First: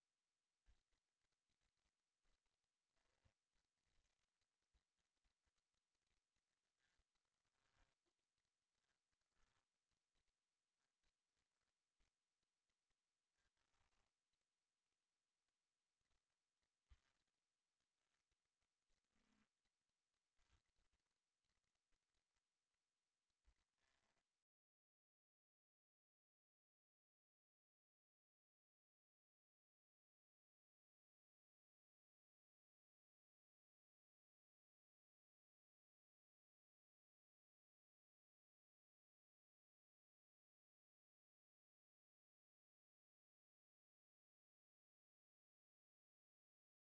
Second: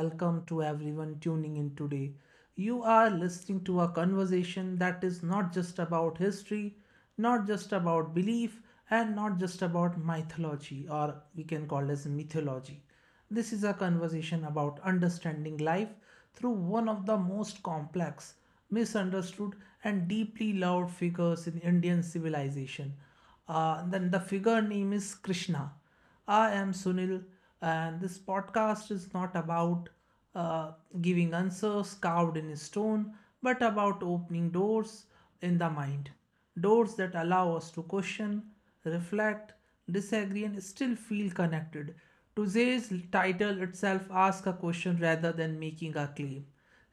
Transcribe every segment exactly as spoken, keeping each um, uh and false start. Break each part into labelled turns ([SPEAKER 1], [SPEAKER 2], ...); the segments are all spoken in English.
[SPEAKER 1] welcome to everyone tuning in today. You are listening to a conversation that is not just about history, not just about belief, and not just about mythology, or we can call as mythology. This is a conversation about understanding life through one of the most complex, misunderstood, and deeply loved figures in Indian civilization. Uh, then the figure name is Krishna. I am Sunil, and this podcast is not about uh, giving answers carved in stone, but about opening doors in the mind. Doors that allow us to question, reflect, disagree, and still feel connected. Today's title itself asks a question rather than making a claim.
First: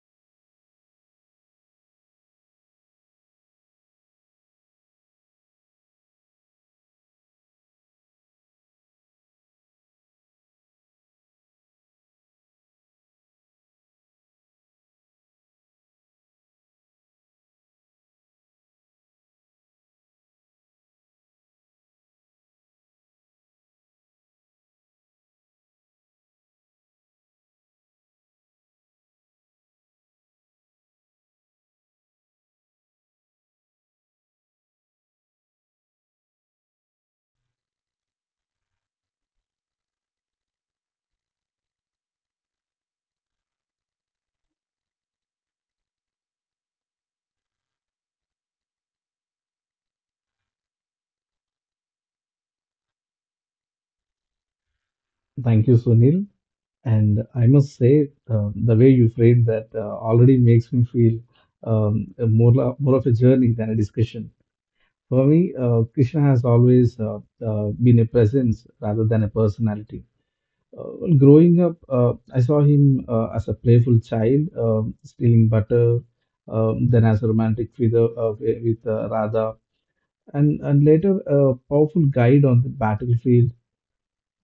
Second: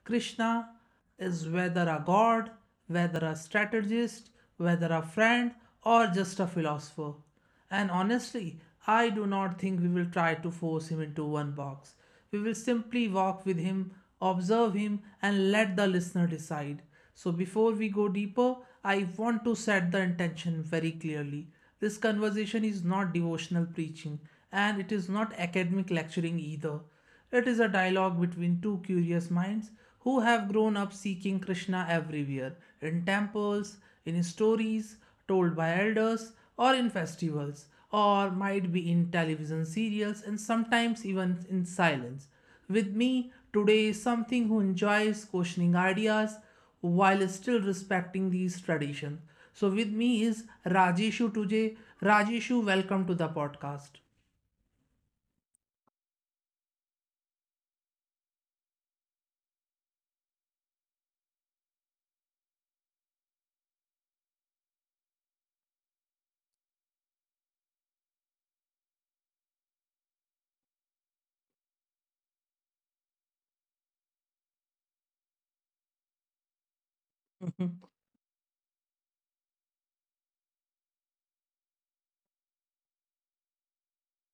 [SPEAKER 1] Krishna is whether a god, whether a strategist, whether a friend, or just a philosopher. And honestly, I do not think we will try to force him into one box. We will simply walk with him, observe him, and let the listener decide. So, before we go deeper, I want to set the intention very clearly. This conversation is not devotional preaching, and it is not academic lecturing either. It is a dialogue between two curious minds who have grown up seeking Krishna everywhere in temples, in stories told by elders, or in festivals, or might be in television serials and sometimes even in silence. With me today is something who enjoys questioning ideas while still respecting these traditions. So with me is Rajeshu Tujay. Rajeshu, welcome to the podcast.
[SPEAKER 2] Thank you, Sunil. And I must say, uh, the way you framed that uh, already makes me feel um, a more, lo- more of a journey than a discussion. For me, uh, Krishna has always uh, uh, been a presence rather than a personality. Uh, well, growing up, uh, I saw him uh, as a playful child, um, stealing butter, um, then as a romantic figure uh, with uh, Radha, and, and later a powerful guide on the battlefield,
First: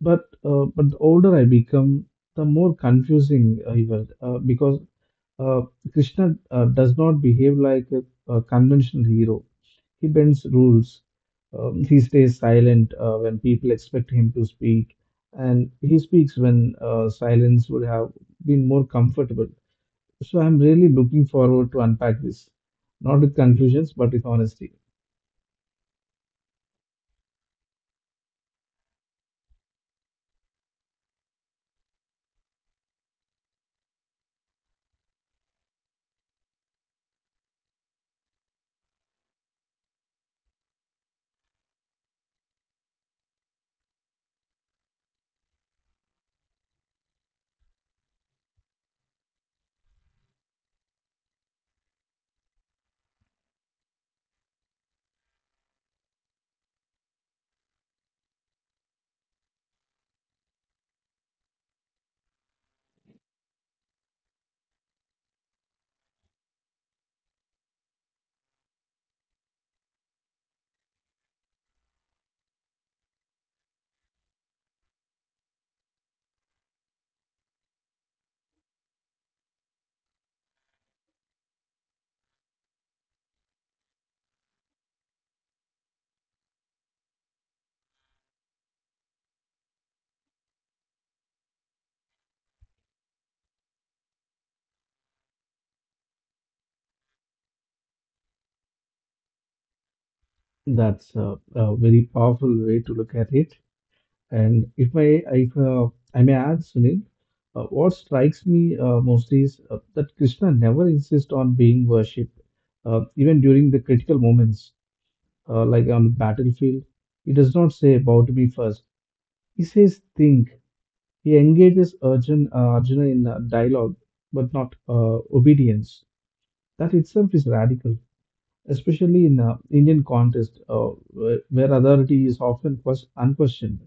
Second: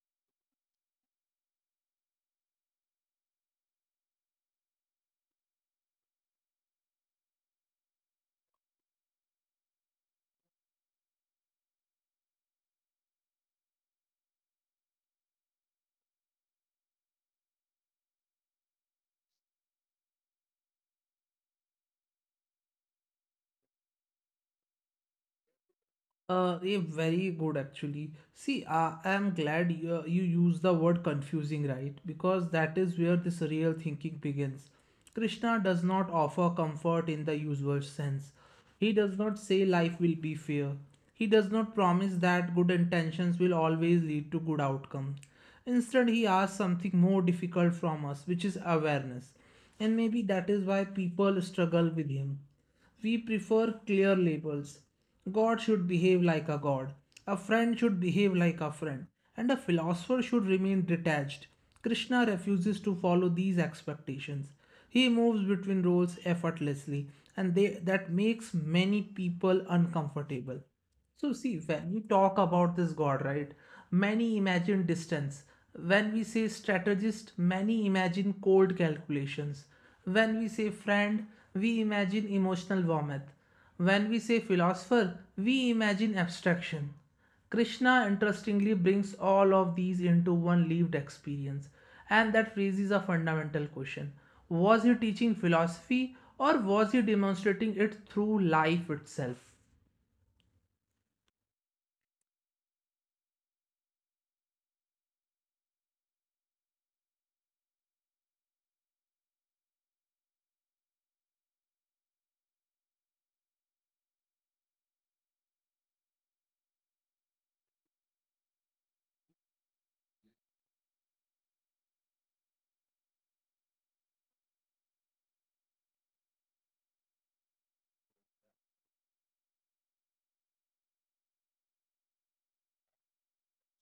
[SPEAKER 2] but uh, but the older I become, the more confusing I felt uh, because uh, Krishna uh, does not behave like a, a conventional hero. He bends rules. Um, he stays silent uh, when people expect him to speak, and he speaks when uh, silence would have been more comfortable. So I'm really looking forward to unpack this, not with conclusions, but with honesty.
[SPEAKER 1] Uh, yeah, very good actually. See, uh, I am glad you, uh, you use the word confusing, right? Because that is where this real thinking begins. Krishna does not offer comfort in the usual sense. He does not say life will be fair. He does not promise that good intentions will always lead to good outcomes. Instead, he asks something more difficult from us, which is awareness. And maybe that is why people struggle with him. We prefer clear labels. God should behave like a god, a friend should behave like a friend, and a philosopher should remain detached. Krishna refuses to follow these expectations. He moves between roles effortlessly, and they, that makes many people uncomfortable. So see, when you talk about this god, right, many imagine distance. When we say strategist, many imagine cold calculations. When we say friend, we imagine emotional warmth. When we say philosopher, we imagine abstraction. Krishna interestingly brings all of these into one lived experience, and that raises a fundamental question. Was he teaching philosophy or was he demonstrating it through life itself?
[SPEAKER 2] That's a, a very powerful way to look at it. And if I, if uh, I may add, Sunil, uh, what strikes me uh, mostly is uh, that Krishna never insists on being worshipped, uh, even during the critical moments, uh, like on the battlefield. He does not say, "Bow to me first." He says, "Think." He engages Arjun, uh, Arjuna in uh, dialogue, but not uh, obedience. That itself is radical, especially in uh, Indian context, uh, where where authority is often quest- unquestioned.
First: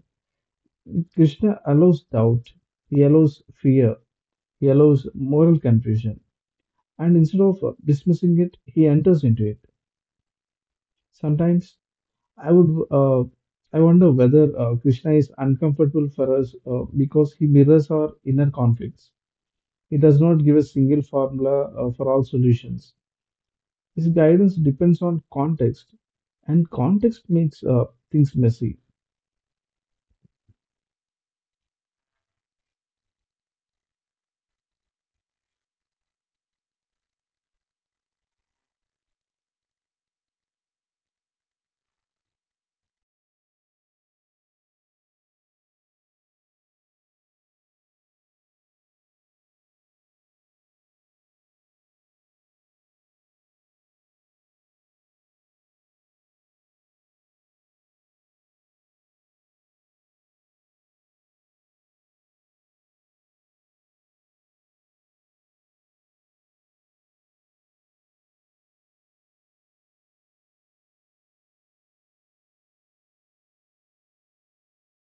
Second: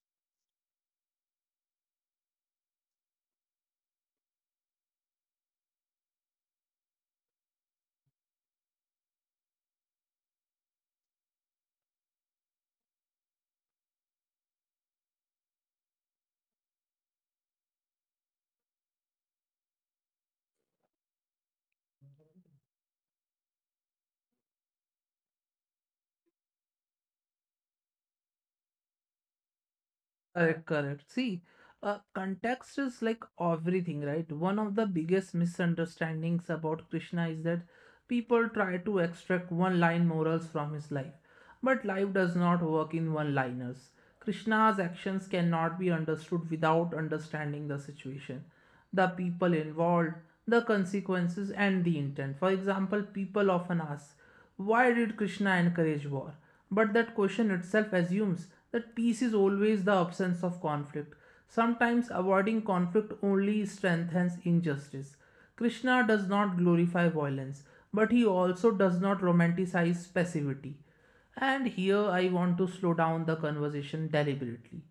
[SPEAKER 2] Krishna allows doubt, he allows fear, he allows moral confusion, and instead of uh, dismissing it, he enters into it. Sometimes I would, uh, I wonder whether uh, Krishna is uncomfortable for us uh, because he mirrors our inner conflicts. He does not give a single formula uh, for all solutions. His guidance depends on context, and context makes uh, things messy.
[SPEAKER 1] Correct, correct. See, uh, context is like everything, right? One of the biggest misunderstandings about Krishna is that people try to extract one line morals from his life. But life does not work in one liners. Krishna's actions cannot be understood without understanding the situation, the people involved, the consequences, and the intent. For example, people often ask, why did Krishna encourage war? But that question itself assumes that peace is always the absence of conflict. Sometimes avoiding conflict only strengthens injustice. Krishna does not glorify violence, but he also does not romanticize passivity. And here I want to slow down the conversation deliberately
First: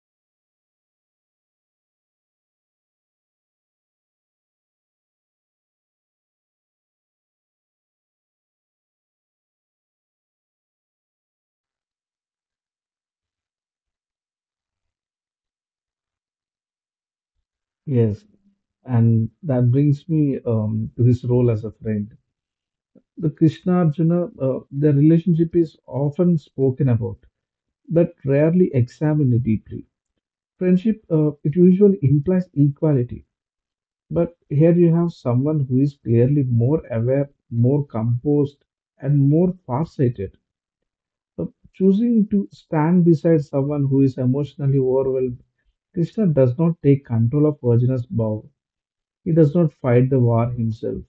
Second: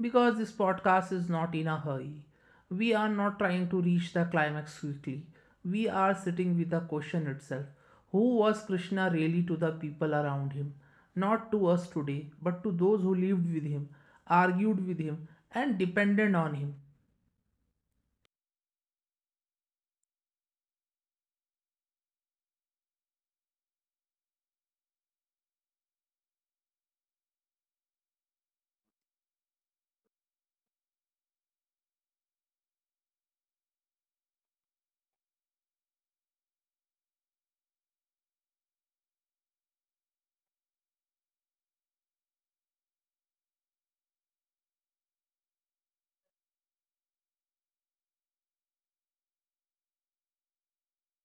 [SPEAKER 1] because this podcast is not in a hurry. We are not trying to reach the climax quickly. We are sitting with the question itself. Who was Krishna really to the people around him? Not to us today, but to those who lived with him, argued with him, and depended on him.
[SPEAKER 2] Yes, and that brings me um, to his role as a friend. The Krishna Arjuna, uh, their relationship is often spoken about, but rarely examined deeply. Friendship, uh, it usually implies equality, but here you have someone who is clearly more aware, more composed, and more farsighted. Uh, Choosing to stand beside someone who is emotionally overwhelmed, Krishna does not take control of Arjuna's bow. He does not fight the war himself.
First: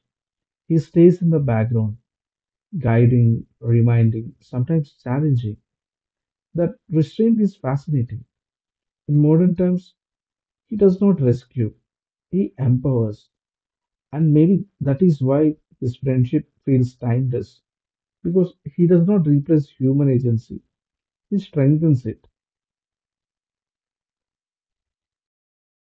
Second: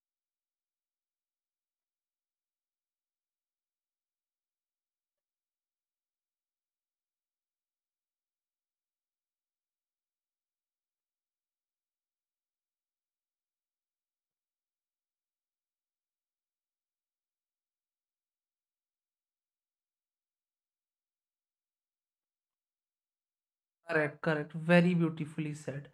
[SPEAKER 2] He stays in the background guiding, reminding, sometimes challenging. That restraint is fascinating. In modern terms, he does not rescue, he empowers. And maybe that is why this friendship feels timeless, because he does not replace human agency, he strengthens it.
[SPEAKER 1] Correct, correct. Very beautifully said.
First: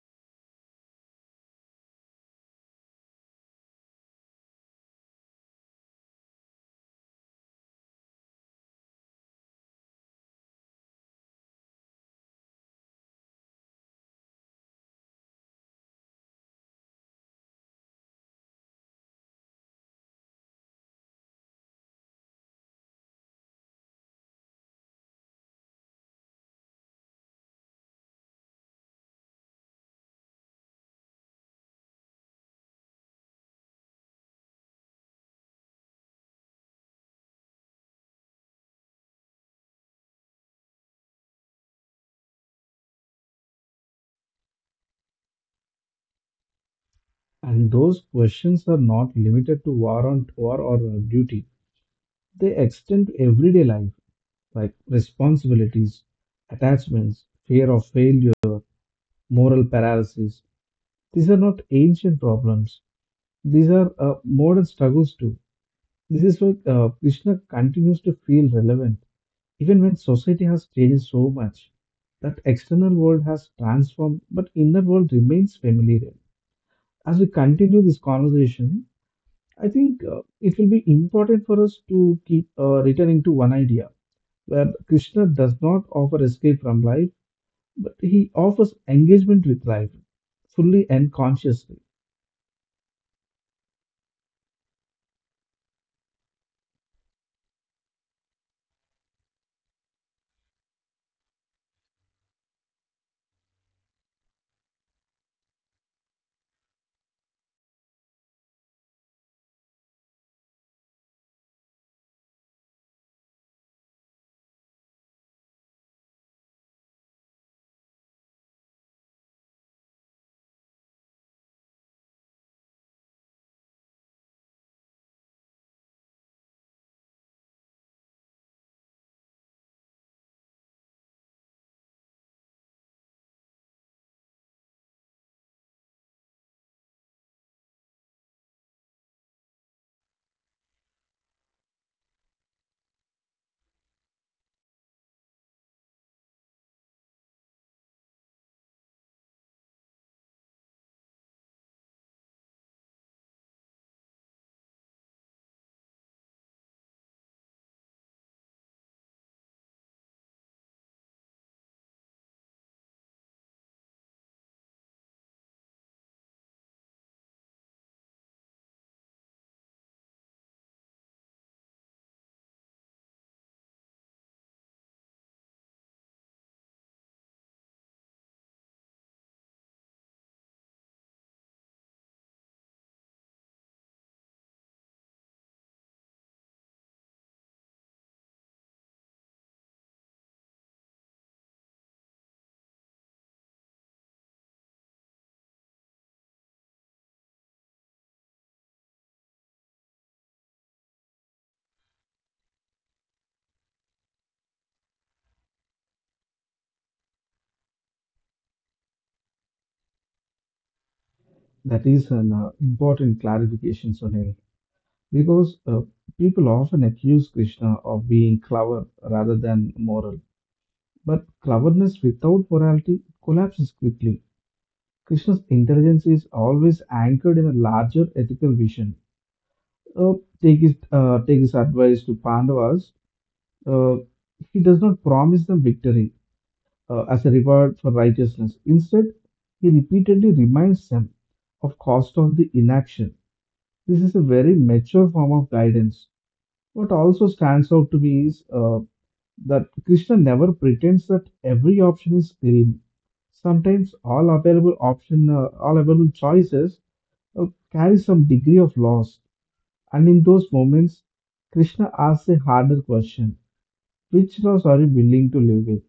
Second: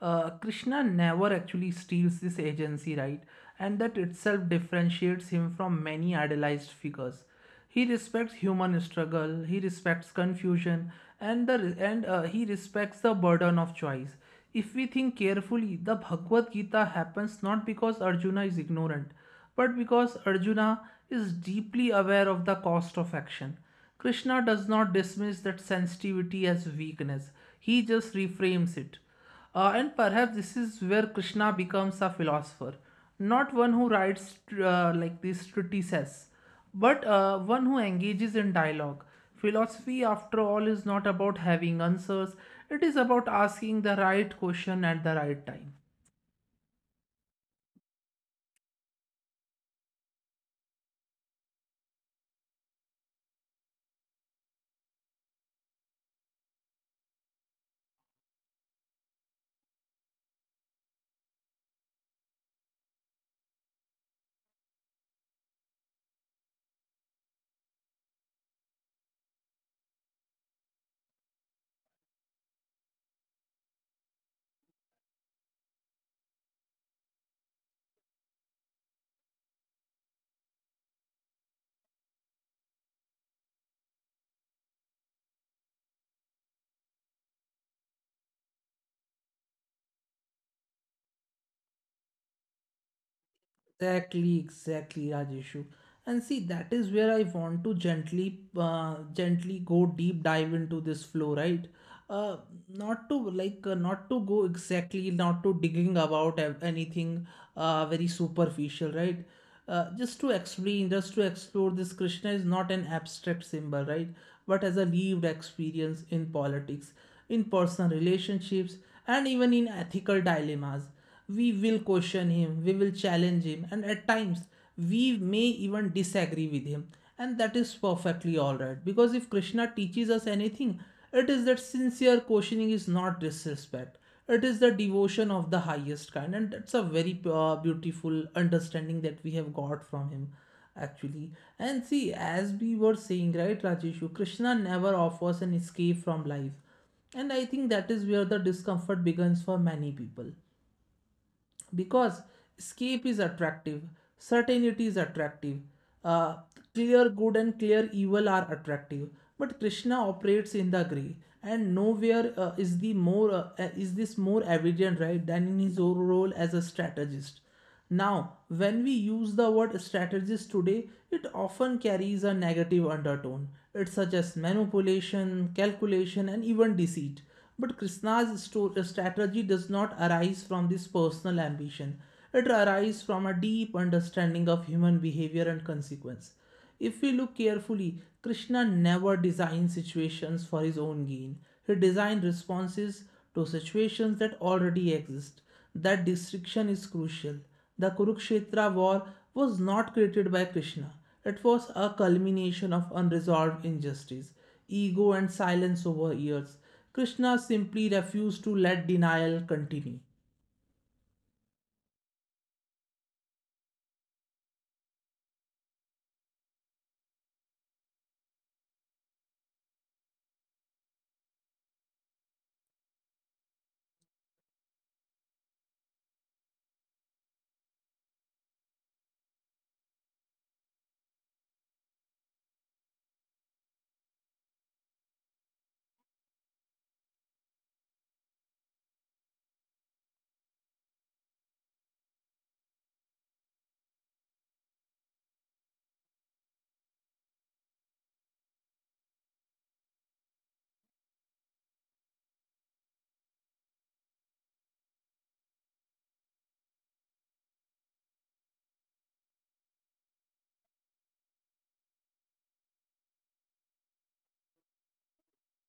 [SPEAKER 1] Uh, Krishna never actually steals this agency, right? And that itself differentiates him from many idealized figures. He respects human struggle, he respects confusion, and the and uh, he respects the burden of choice. If we think carefully, the Bhagavad Gita happens not because Arjuna is ignorant, but because Arjuna is deeply aware of the cost of action. Krishna does not dismiss that sensitivity as weakness, he just reframes it. Uh, and perhaps this is where Krishna becomes a philosopher, not one who writes uh, like these treatises, but uh, one who engages in dialogue. Philosophy, after all, is not about having answers, it is about asking the right question at the right time.
[SPEAKER 2] And those questions are not limited to war on war or uh, duty. They extend to everyday life, like responsibilities, attachments, fear of failure, moral paralysis. These are not ancient problems. These are uh, modern struggles too. This is why uh, Krishna continues to feel relevant, even when society has changed so much. That external world has transformed, but inner world remains familiar. As we continue this conversation, I think uh, it will be important for us to keep uh, returning to one idea, where Krishna does not offer escape from life, but he offers engagement with life, fully and consciously.
[SPEAKER 1] Exactly, exactly, Rajeshu. And see, that is where I want to gently, uh, gently go deep dive into this flow, right? Uh, Not to like, uh, not to go exactly, not to digging about ev- anything, uh, very superficial, right? Uh, just to explain, just to explore this, Krishna is not an abstract symbol, right? But as a lived experience in politics, in personal relationships, and even in ethical dilemmas, we will question him, we will challenge him, and at times we may even disagree with him. And that is perfectly alright because if Krishna teaches us anything, it is that sincere questioning is not disrespect. It is the devotion of the highest kind, and that's a very uh, beautiful understanding that we have got from him actually. And see, as we were saying, right, Rajeshu, Krishna never offers an escape from life. And I think that is where the discomfort begins for many people because escape is attractive, certainty is attractive, uh, clear good and clear evil are attractive, but Krishna operates in the gray. And nowhere uh, is the more uh, is this more evident, right, than in his role as a strategist. Now, when we use the word strategist today, it often carries a negative undertone. It suggests manipulation, calculation, and even deceit. But Krishna's sto- strategy does not arise from this personal ambition. It arises from a deep understanding of human behavior and consequence. If we look carefully, Krishna never designed situations for his own gain. He designed responses to situations that already exist. That distinction is crucial. The Kurukshetra war was not created by Krishna. It was a culmination of unresolved injustice, ego, and silence over years. Krishna simply refused to let denial continue.
[SPEAKER 2] That is an uh, important clarification, Sunil, because uh, people often accuse Krishna of being clever rather than moral. But cleverness without morality collapses quickly. Krishna's intelligence is always anchored in a larger ethical vision. Uh, take his uh, Take his advice to Pandavas. Uh, he does not promise them victory uh, as a reward for righteousness. Instead, he repeatedly reminds them of cost of the inaction. This is a very mature form of guidance. What also stands out to me is uh, that Krishna never pretends that every option is clean. Sometimes all available option, uh, all available choices uh, carry some degree of loss, and in those moments, Krishna asks a harder question: Which loss are you willing to live with?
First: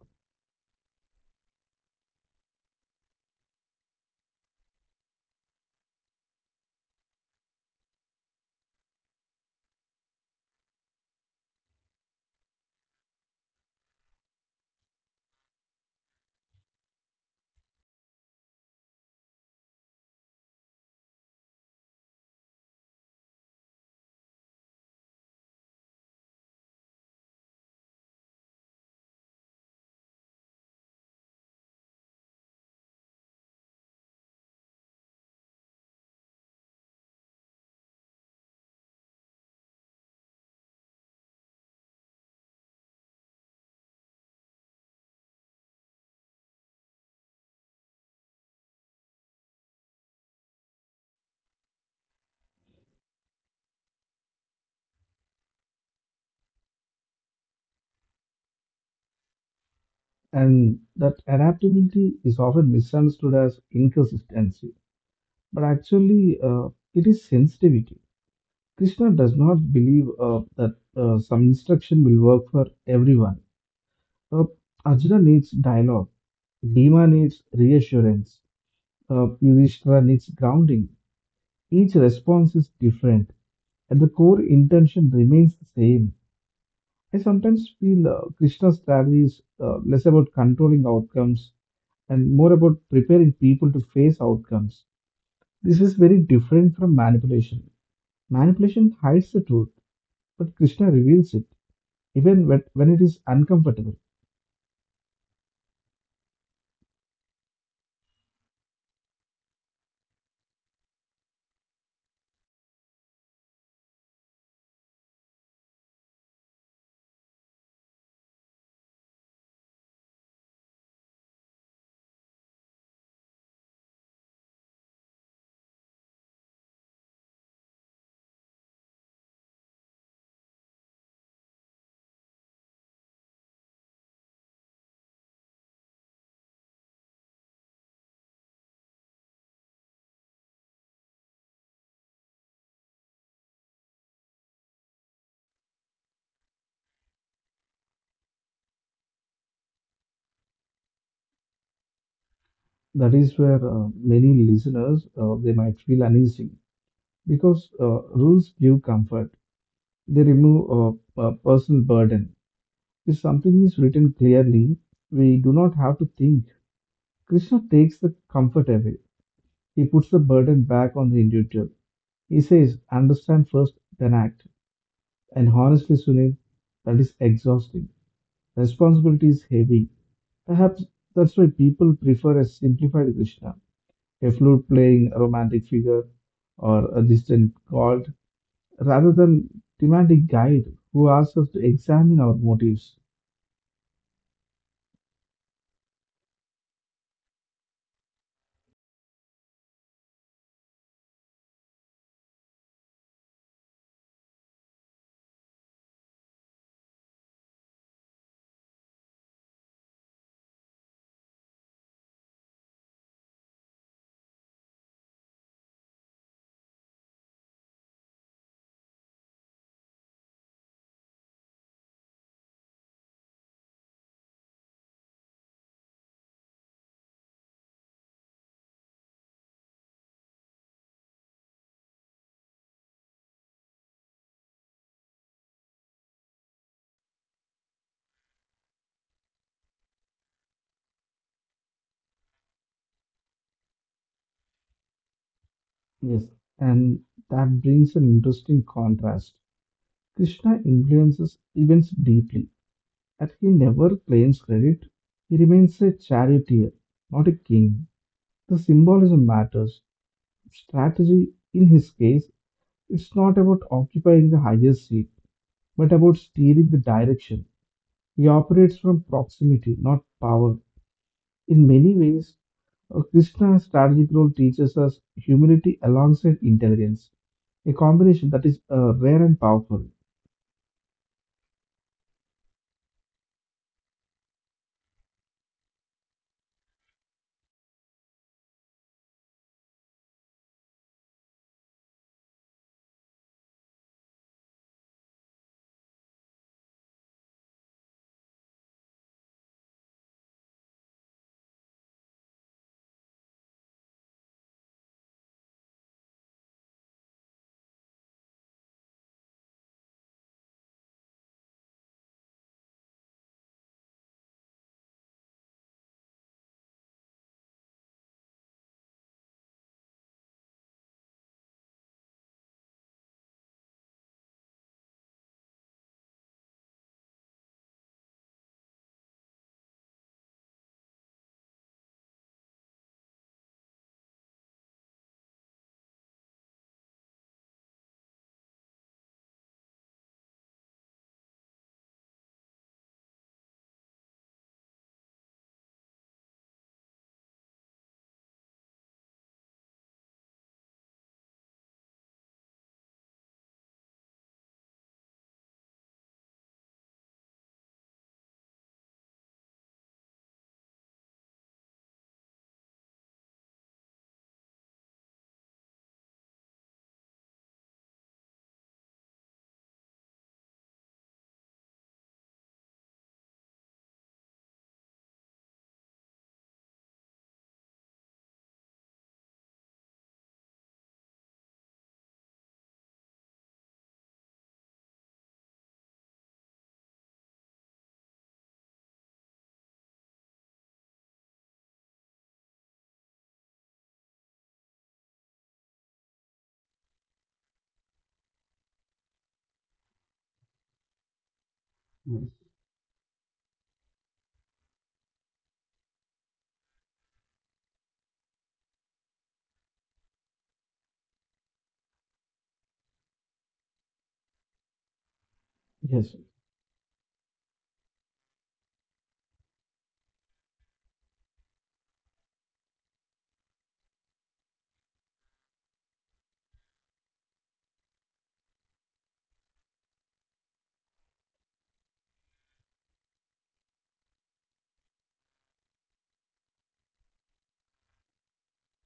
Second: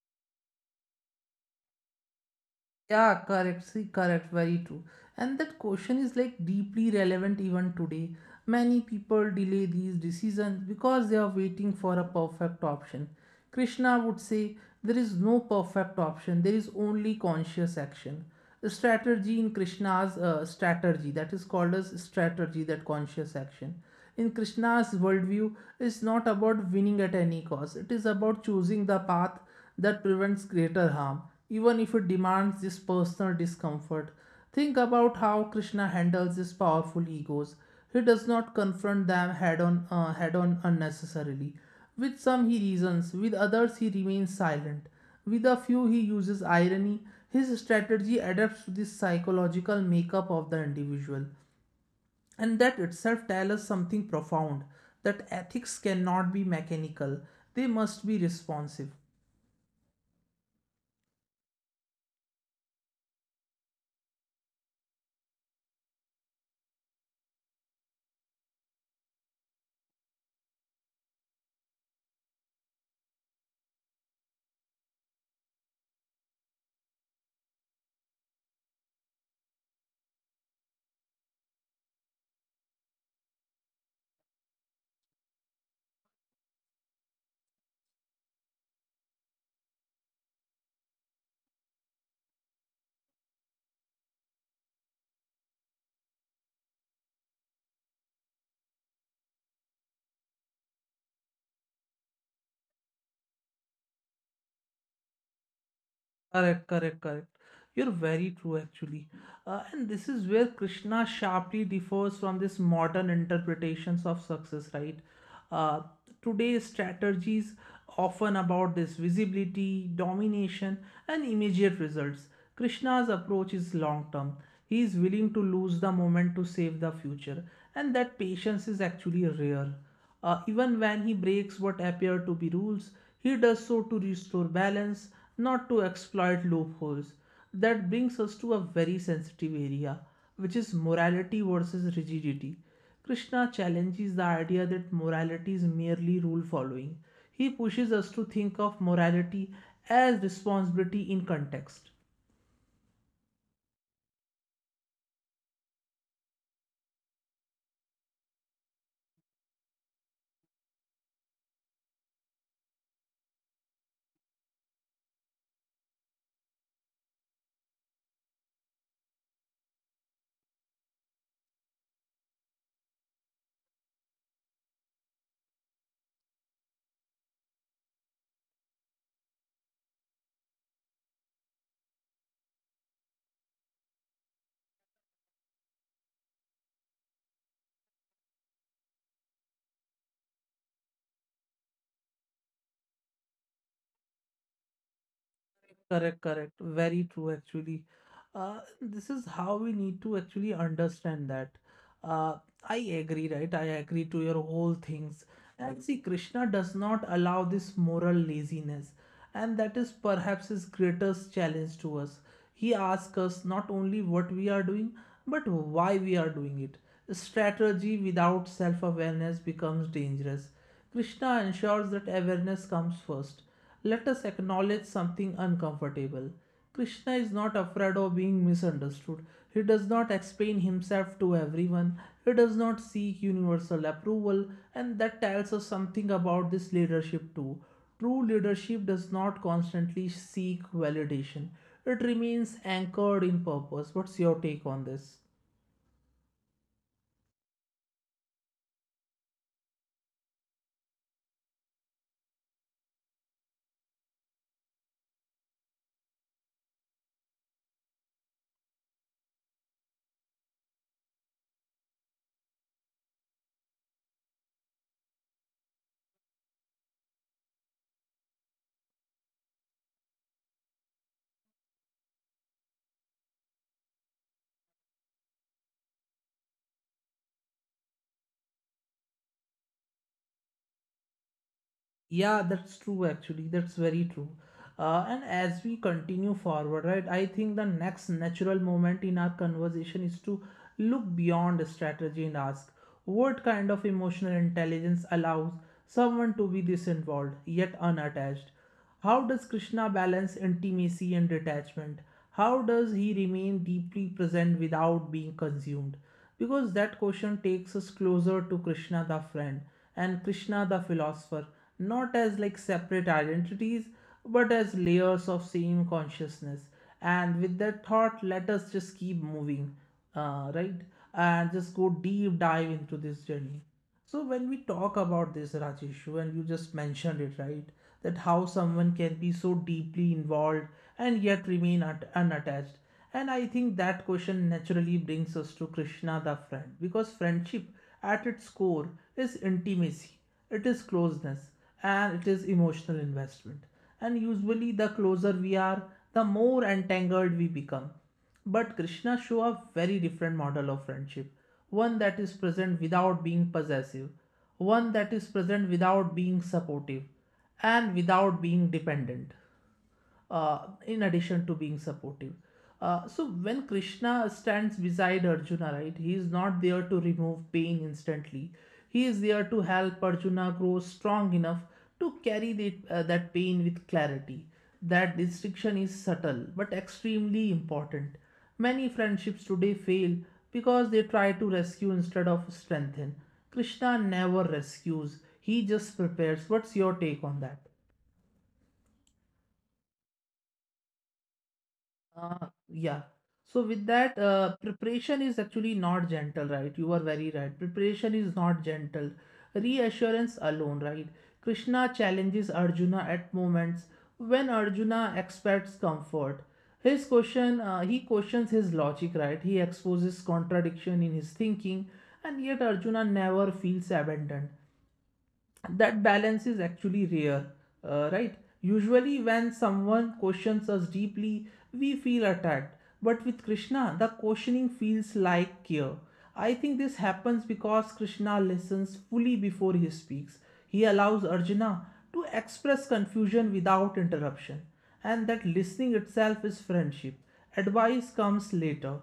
[SPEAKER 1] Yeah, correct. See, correct. Very true. And that question is like deeply relevant even today. Many people delay these decisions because they are waiting for a perfect option. Krishna would say there is no perfect option, there is only conscious action. The strategy in Krishna's uh, strategy, that is called as strategy, that conscious action. In Krishna's worldview, it's not about winning at any cost, it is about choosing the path that prevents greater harm, even if it demands this personal discomfort. Think about how Krishna handles these powerful egos. He does not confront them head on, uh, head on unnecessarily. With some he reasons, with others he remains silent. With a few he uses irony. His strategy adapts to the psychological makeup of the individual. And that itself tells us something profound, that ethics cannot be mechanical, they must be responsive.
[SPEAKER 2] And that adaptability is often misunderstood as inconsistency, but actually, uh, it is sensitivity. Krishna does not believe uh, that uh, some instruction will work for everyone. Uh, Arjuna needs dialogue. Bhima needs reassurance. Uh, Yudhishthira needs grounding. Each response is different, and the core intention remains the same. I sometimes feel uh, Krishna's strategy is uh, less about controlling outcomes and more about preparing people to face outcomes. This is very different from manipulation. Manipulation hides the truth, but Krishna reveals it, even when, when it is uncomfortable.
[SPEAKER 1] Correct, correct, correct. You're very true, actually. Uh, and this is where Krishna sharply differs from this modern interpretations of success, right? Uh, Today's strategies often about this visibility, domination, and immediate results. Krishna's approach is long term. He is willing to lose the moment to save the future, and that patience is actually rare. Uh, even when he breaks what appear to be rules, he does so to restore balance, not to exploit loopholes. That brings us to a very sensitive area, which is morality versus rigidity. Krishna challenges the idea that morality is merely rule following. He pushes us to think of morality as responsibility in context.
[SPEAKER 2] That is where uh, many listeners uh, they might feel uneasy because uh, rules give comfort. They remove uh, a personal burden. If something is written clearly, we do not have to think. Krishna takes the comfort away. He puts the burden back on the individual. He says, understand first, then act. And honestly, Sunil, that is exhausting. Responsibility is heavy. Perhaps that's why people prefer a simplified Krishna, a flute playing romantic figure, or a distant god, rather than thematic guide who asks us to examine our motives.
[SPEAKER 1] Correct, correct. Very true, actually. Uh, this is how we need to actually understand that. Uh, I agree, right? I agree to your whole things. And see, Krishna does not allow this moral laziness, and that is perhaps his greatest challenge to us. He asks us not only what we are doing, but why we are doing it. Strategy without self awareness becomes dangerous. Krishna ensures that awareness comes first. Let us acknowledge something uncomfortable. Krishna is not afraid of being misunderstood. He does not explain himself to everyone. He does not seek universal approval, and that tells us something about this leadership too. True leadership does not constantly seek validation. It remains anchored in purpose. What's your take on this?
[SPEAKER 2] Yes. And that brings an interesting contrast. Krishna influences events deeply, and he never claims credit. He remains a charioteer, not a king. The symbolism matters. Strategy, in his case, it's not about occupying the highest seat, but about steering the direction. He operates from proximity, not power. In many ways, uh, Krishna's strategic role teaches us humility alongside intelligence, a combination that is uh, rare and powerful.
[SPEAKER 1] Yeah, that's true actually. That's very true. Uh, and as we continue forward, right, I think the next natural moment in our conversation is to look beyond strategy and ask what kind of emotional intelligence allows someone to be this involved yet unattached. How does Krishna balance intimacy and detachment? How does he remain deeply present without being consumed? Because that question takes us closer to Krishna the friend and Krishna the philosopher, not as like separate identities, but as layers of same consciousness. And with that thought, let us just keep moving, uh, right? And just go deep dive into this journey. So when we talk about this Rajesh, and you just mentioned it, right? That how someone can be so deeply involved and yet remain at, unattached. And I think that question naturally brings us to Krishna the friend, because friendship at its core is intimacy, it is closeness, and it is emotional investment. And usually, the closer we are, the more entangled we become, but Krishna shows a very different model of friendship, one that is present without being possessive, one that is present without being supportive, and without being dependent uh, in addition to being supportive. Uh, so when Krishna stands beside Arjuna, right, he is not there to remove pain instantly. He is there to help Arjuna grow strong enough to carry the, uh, that pain with clarity. That distinction is subtle but extremely important. Many friendships today fail because they try to rescue instead of strengthen. Krishna never rescues, he just prepares. What's your take on that? Uh, yeah. So with that, uh, preparation is actually not gentle, right? You are very right. Preparation is not gentle. Reassurance alone, right? Krishna
[SPEAKER 2] Mm.
[SPEAKER 1] challenges Arjuna at moments when Arjuna expects comfort. His question, uh, he questions his logic, right? He exposes contradiction in his thinking, and yet Arjuna never feels abandoned. That
[SPEAKER 2] Yes,
[SPEAKER 1] balance is actually rare, uh, right? Usually, when someone questions us deeply, we feel attacked. But with Krishna, the questioning feels like care. I think this happens because Krishna listens fully before he speaks. He allows Arjuna to express confusion without interruption, and that listening itself is friendship. Advice comes later,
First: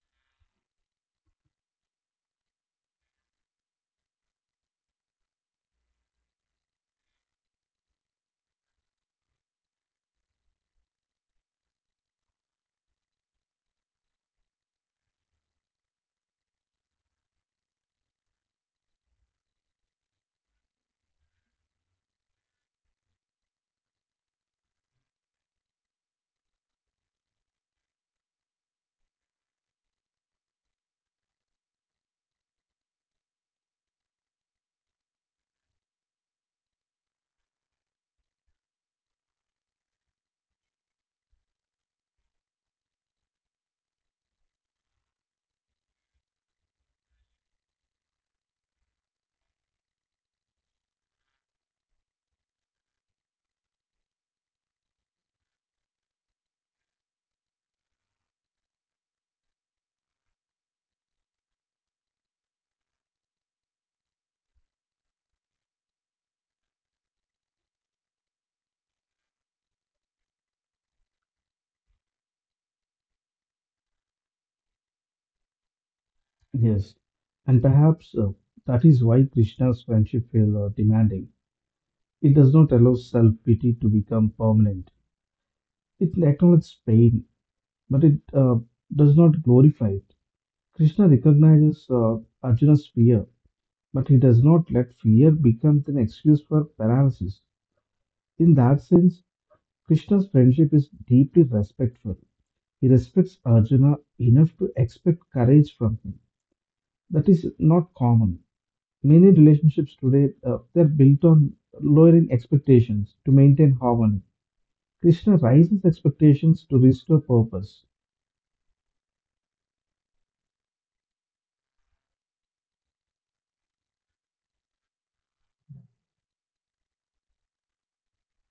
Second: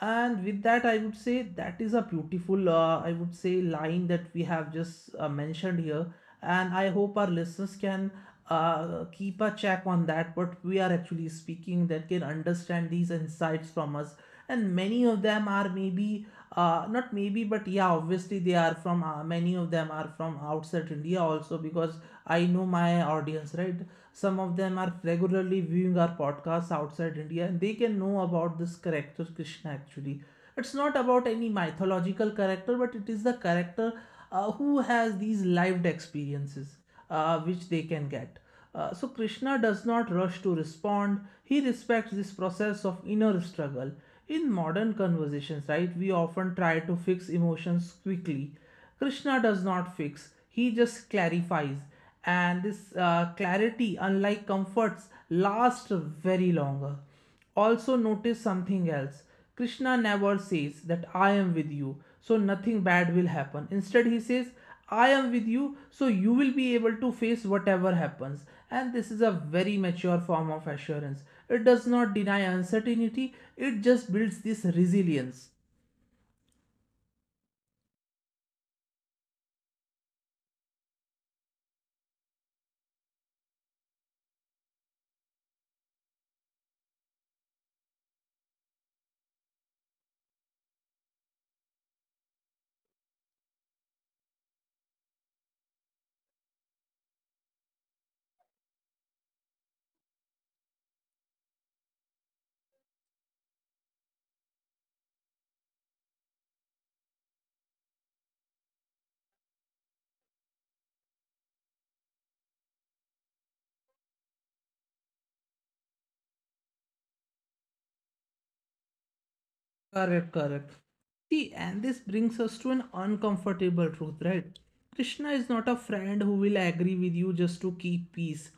[SPEAKER 1] and with that I would say that is a beautiful uh, I would say line that we have just uh, mentioned here, and I hope our listeners can uh, keep a check on that, what we are actually speaking, that can understand these insights from us. And many of them are maybe uh, not maybe but yeah, obviously they are from uh, many of them are from outside India also, because I know my audience, right? Some of them are regularly viewing our podcasts outside India, and they can know about this character Krishna, actually. It's not about any mythological character, but it is the character uh, who has these lived experiences uh, which they can get. Uh, so Krishna does not rush to respond. He respects this process of inner struggle. In modern conversations, right, we often try to fix emotions quickly. Krishna does not fix, he just clarifies. And this uh, clarity, unlike comforts, lasts very longer. Also, notice something else. Krishna never says that I am with you, so nothing bad will happen. Instead, he says, I am with you, so you will be able to face whatever happens. And this is a very mature form of assurance. It does not deny uncertainty, it just builds this resilience.
[SPEAKER 2] yes. And perhaps uh, that is why Krishna's friendship feels uh, demanding. It does not allow self pity to become permanent. It acknowledges pain, but it uh, does not glorify it. Krishna recognizes uh, Arjuna's fear, but he does not let fear become an excuse for paralysis. In that sense, Krishna's friendship is deeply respectful. He respects Arjuna enough to expect courage from him. That is not common. Many relationships today uh, they're built on lowering expectations to maintain harmony. Krishna raises expectations to restore purpose.
[SPEAKER 1] Correct, correct. See, and this brings us to an uncomfortable truth, right? Krishna is not a friend who will agree with you just to keep peace.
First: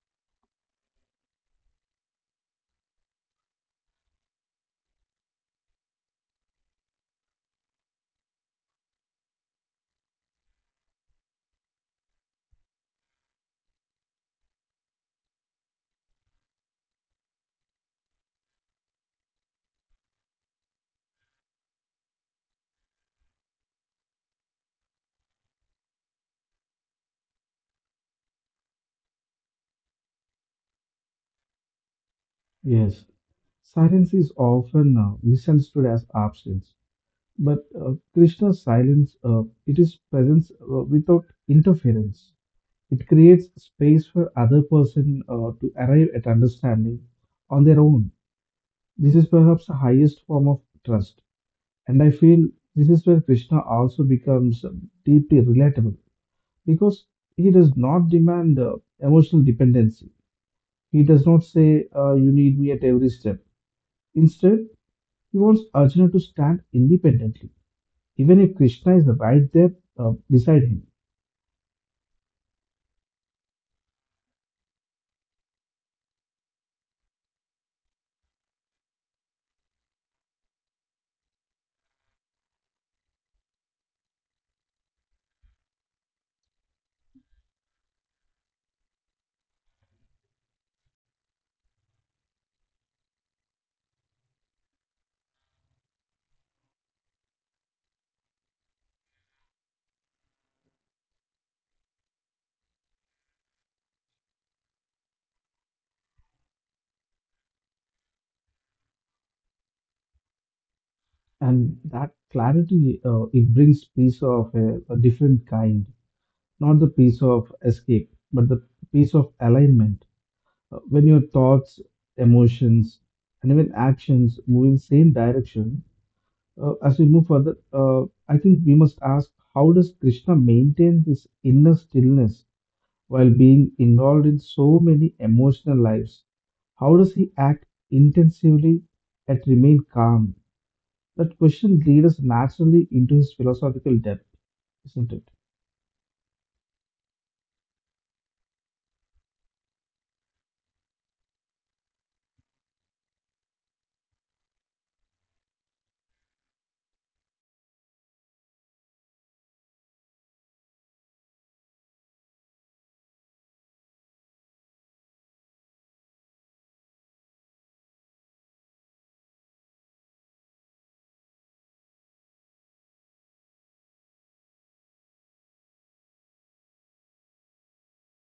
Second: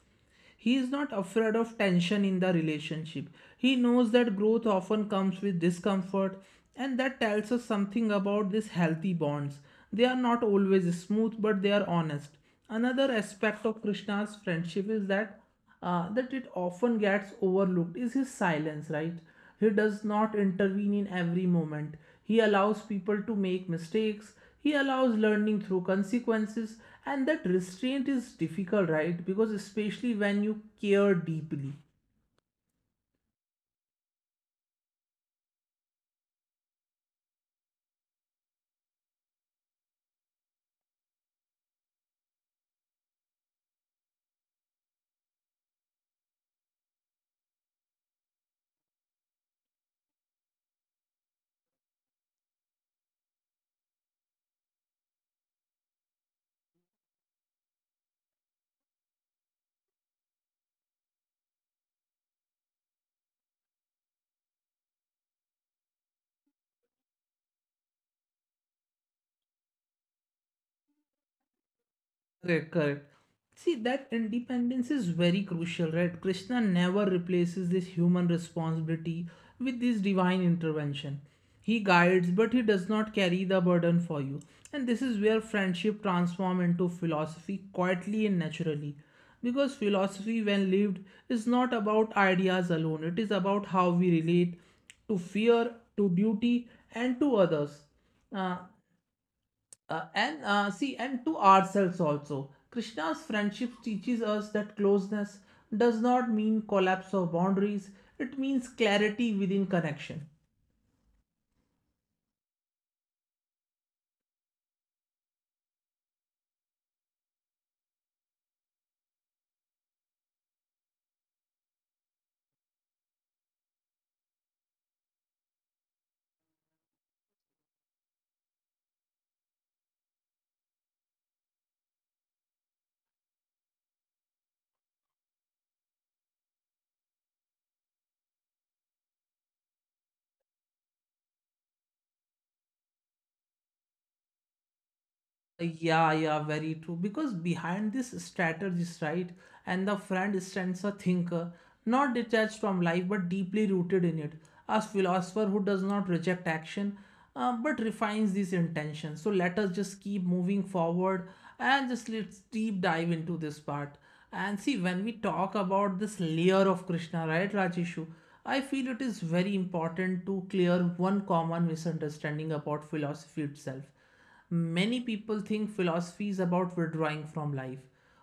[SPEAKER 1] He is not afraid of tension in the relationship. He knows that growth often comes with discomfort, and that tells us something about these healthy bonds. They are not always smooth, but they are honest. Another aspect of Krishna's friendship is that uh, that it often gets overlooked is his silence, right? He does not intervene in every moment. He allows people to make mistakes. He allows learning through consequences. And that restraint is difficult, right? Because especially when you care deeply.
[SPEAKER 2] Yes, silence is often uh, misunderstood as absence. But uh, Krishna's silence, uh, it is presence uh, without interference. It creates space for other person uh, to arrive at understanding on their own. This is perhaps the highest form of trust. And I feel this is where Krishna also becomes um, deeply relatable because he does not demand uh, emotional dependency. He does not say, uh, you need me at every step. Instead, he wants Arjuna to stand independently even if Krishna is right there uh, beside him.
[SPEAKER 1] Correct, correct. See, that independence is very crucial, right? Krishna never replaces this human responsibility with this divine intervention. He guides, but he does not carry the burden for you. And this is where friendship transforms into philosophy quietly and naturally. Because philosophy, when lived, is not about ideas alone, it is about how we relate to fear, to duty, and to others. Uh, uh, and uh, See, and to ourselves also. Krishna's friendship teaches us that closeness does not mean collapse of boundaries, it means clarity within connection.
[SPEAKER 2] And that clarity, uh, it brings peace of a, a different kind, not the peace of escape, but the peace of alignment. Uh, when your thoughts, emotions, and even actions move in same direction, uh, as we move further, uh, I think we must ask, how does Krishna maintain his inner stillness while being involved in so many emotional lives? How does he act intensively yet remain calm? That question leads us naturally into his philosophical depth, isn't it?
[SPEAKER 1] Yeah, yeah, very true. Because behind this strategist, right, and the friend stands a thinker, not detached from life but deeply rooted in it. A philosopher who does not reject action uh, but refines these intentions. So let us just keep moving forward and just let's deep dive into this part. And see, when we talk about this layer of Krishna, right, Rajeshu, I feel it is very important to clear one common misunderstanding about philosophy itself. Many people think philosophy is about withdrawing from life,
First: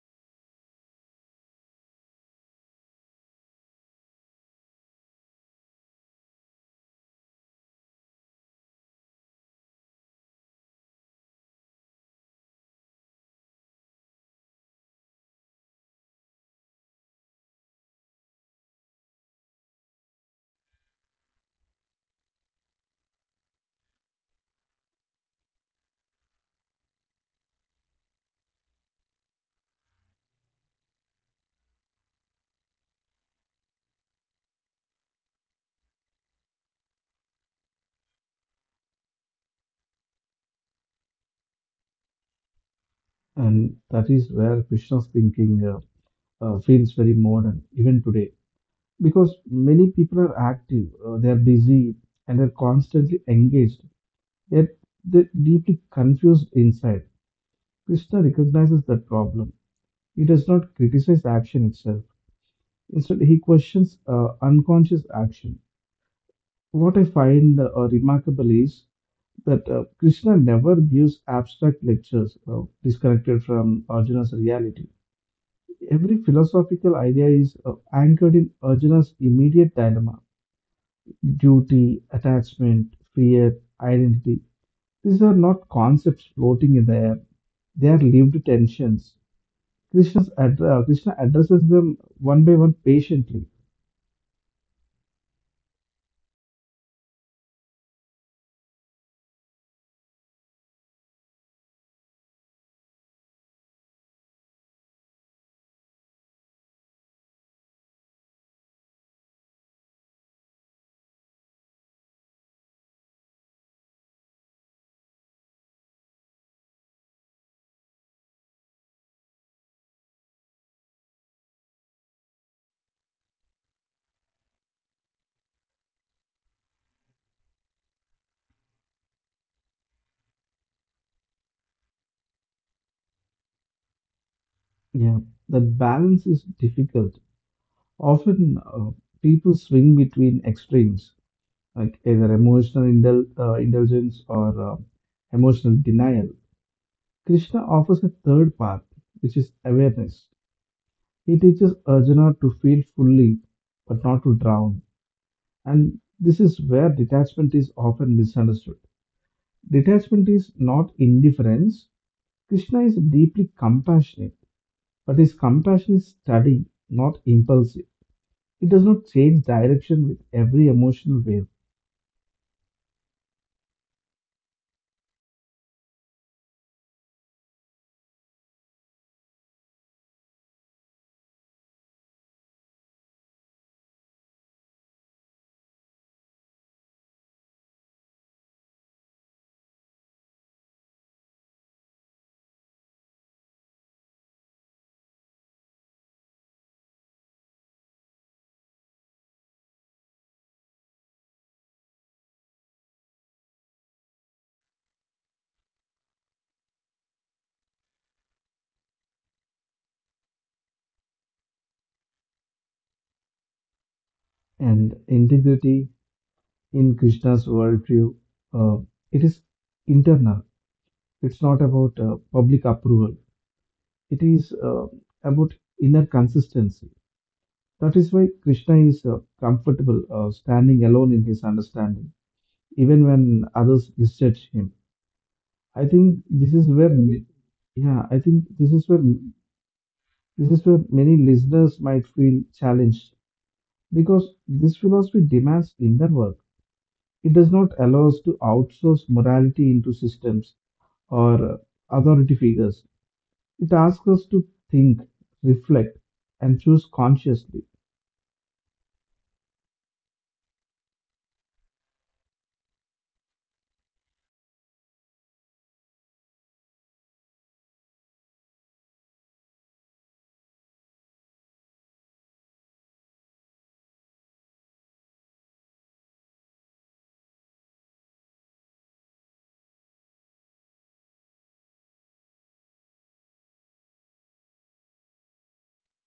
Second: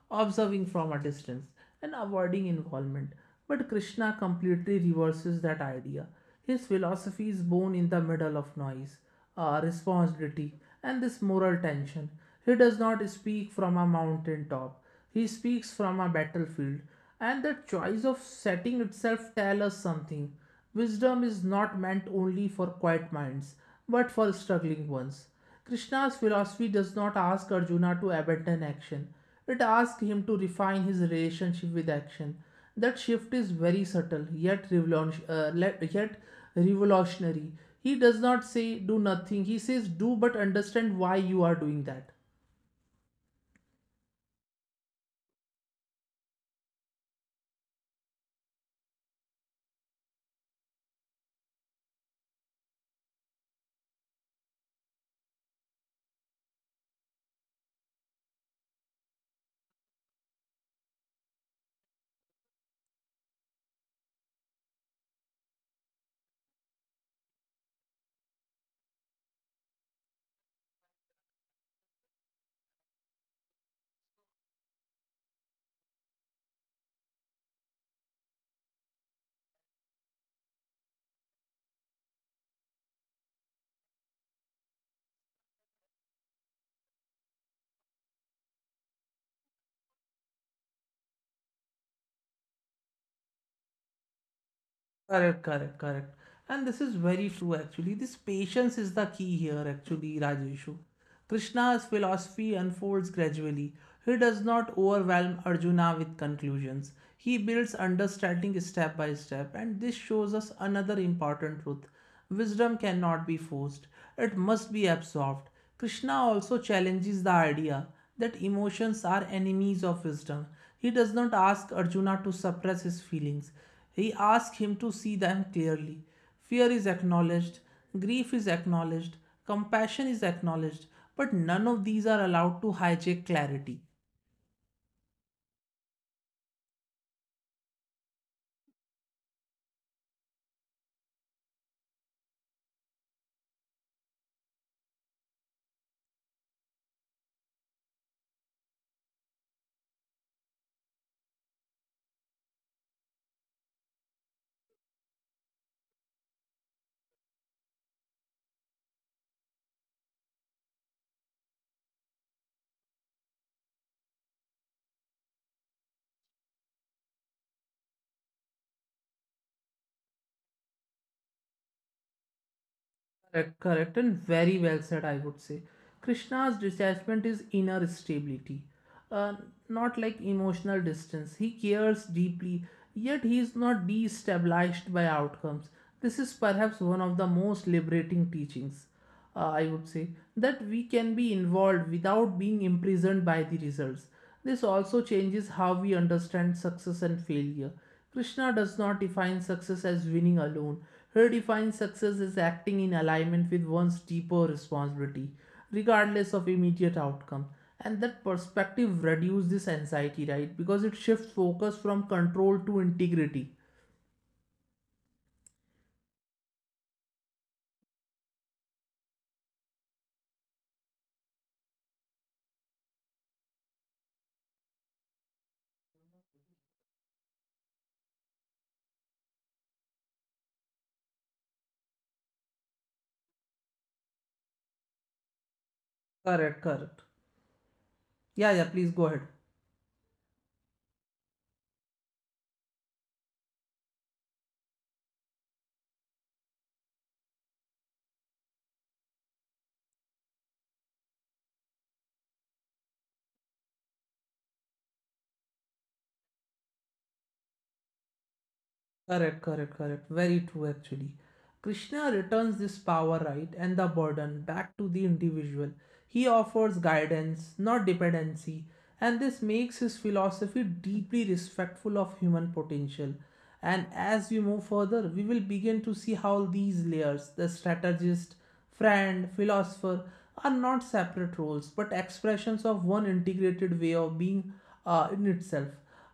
[SPEAKER 1] observing from a distance, and avoiding involvement. But Krishna completely reverses that idea. His philosophy is born in the middle of noise, uh, responsibility, and this moral tension. He does not speak from a mountain top. He speaks from a battlefield, and the choice of setting itself tells us something. Wisdom is not meant only for quiet minds, but for struggling ones. Krishna's philosophy does not ask Arjuna to abandon action, it asks him to refine his relationship with action. That shift is very subtle, yet, revolution, uh, yet revolutionary. He does not say do nothing, he says do but understand why you are doing that.
[SPEAKER 2] And that is where Krishna's thinking uh, uh, feels very modern, even today. Because many people are active, uh, they are busy, and they're constantly engaged, yet they're deeply confused inside. Krishna recognizes that problem. He does not criticize action itself. Instead, he questions uh, unconscious action. What I find uh, remarkable is that uh, Krishna never gives abstract lectures uh, disconnected from Arjuna's reality. Every philosophical idea is uh, anchored in Arjuna's immediate dilemma: duty, attachment, fear, identity. These are not concepts floating in the air, they are lived tensions. Krishna's address, Krishna addresses them one by one patiently.
[SPEAKER 1] Correct, correct, correct. And this is very true actually. This patience is the key here actually, Rajeshu. Krishna's philosophy unfolds gradually. He does not overwhelm Arjuna with conclusions. He builds understanding step by step, and this shows us another important truth. Wisdom cannot be forced, it must be absorbed. Krishna also challenges the idea that emotions are enemies of wisdom. He does not ask Arjuna to suppress his feelings, he asks him to see them clearly. Fear is acknowledged, grief is acknowledged, compassion is acknowledged, but none of these are allowed to hijack clarity.
[SPEAKER 2] Yeah, that balance is difficult. Often uh, people swing between extremes, like either emotional indul uh, indulgence or uh, emotional denial. Krishna offers a third path, which is awareness. He teaches Arjuna to feel fully, but not to drown. And this is where detachment is often misunderstood. Detachment is not indifference. Krishna is deeply compassionate, but his compassion is steady, not impulsive. It does not change direction with every emotional wave.
[SPEAKER 1] Correct, correct, and very well said, I would say. Krishna's detachment is inner stability, uh, not like emotional distance. He cares deeply, yet he is not destabilized by outcomes. This is perhaps one of the most liberating teachings, uh, I would say, that we can be involved without being imprisoned by the results. This also changes how we understand success and failure. Krishna does not define success as winning alone. He defines success as acting in alignment with one's deeper responsibility, regardless of immediate outcome. And that perspective reduces this anxiety, right? Because it shifts focus from control to integrity.
[SPEAKER 2] And integrity in Krishna's worldview, uh, it is internal. It's not about uh, public approval. It is uh, about inner consistency. That is why Krishna is uh, comfortable uh, standing alone in his understanding, even when others misjudge him. I think this
[SPEAKER 1] Correct,
[SPEAKER 2] is where,
[SPEAKER 1] correct.
[SPEAKER 2] yeah, I
[SPEAKER 1] Yeah,
[SPEAKER 2] think
[SPEAKER 1] yeah,
[SPEAKER 2] this
[SPEAKER 1] please
[SPEAKER 2] is where
[SPEAKER 1] go ahead.
[SPEAKER 2] this is where many listeners might feel challenged because this philosophy demands inner work. It does not allow us to outsource morality into systems or authority figures. It asks us to think, reflect, and choose consciously.
[SPEAKER 1] Correct, correct, correct. Very true, actually. Krishna returns this power, right, and the burden back to the individual. He offers guidance, not dependency, and this makes his philosophy deeply respectful of human potential. And as we move further, we will begin to see how these layers, the strategist, friend, philosopher, are not separate roles but expressions of one integrated way of being uh, in itself.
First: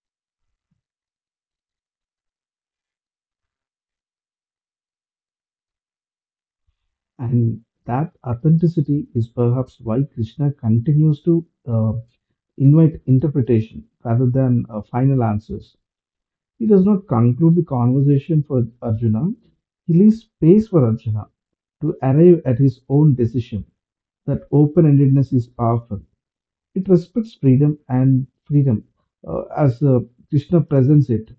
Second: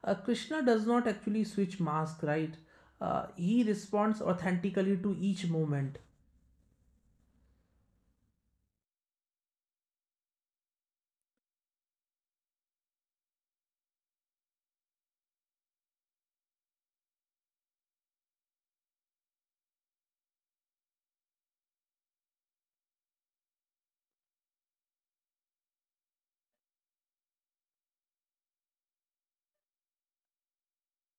[SPEAKER 1] Uh, Krishna does not actually switch mask, right? Uh, he responds authentically to each moment.
[SPEAKER 2] And that authenticity is perhaps why Krishna continues to uh, invite interpretation rather than uh, final answers. He does not conclude the conversation for Arjuna, he leaves space for Arjuna to arrive at his own decision. That open endedness is powerful. It respects freedom and freedom uh, as uh, Krishna presents it.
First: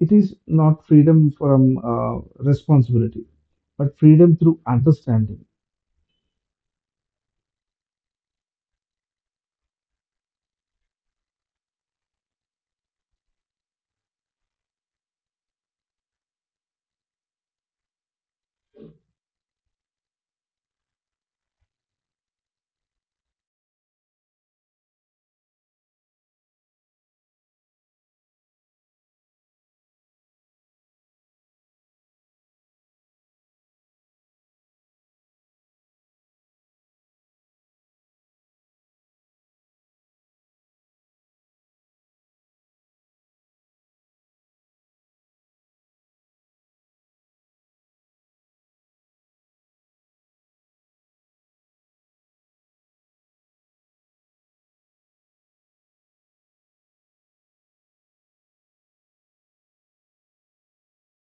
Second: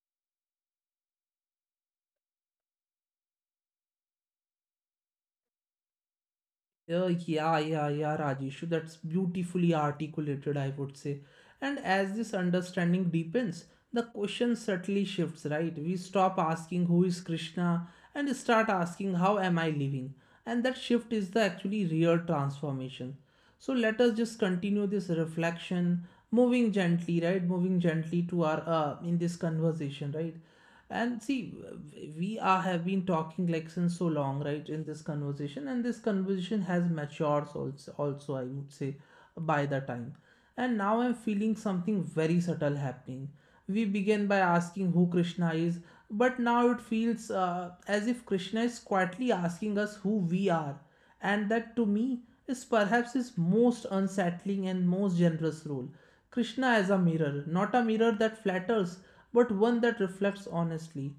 [SPEAKER 2] It is not freedom from uh, responsibility, but freedom through understanding.
[SPEAKER 1] Uh, yeah, yeah, yeah, Rajeshu. That's beautifully articulated, I would say. And as this understanding deepens, the question subtly shifts, right? We stop asking who is Krishna and start asking how am I living? And that shift is the actually real transformation. So let us just continue this reflection, moving gently, right? Moving gently to our uh, in this conversation, right? And see, we are have been talking like since so long, right? In this conversation, and this conversation has matured also, also I would say, by the time. And now I'm feeling something very subtle happening. We began by asking who Krishna is, but now it feels uh, as if Krishna is quietly asking us who we are, and that to me is perhaps his most unsettling and most generous role. Krishna as a mirror, not a mirror that flatters, but one that reflects honestly.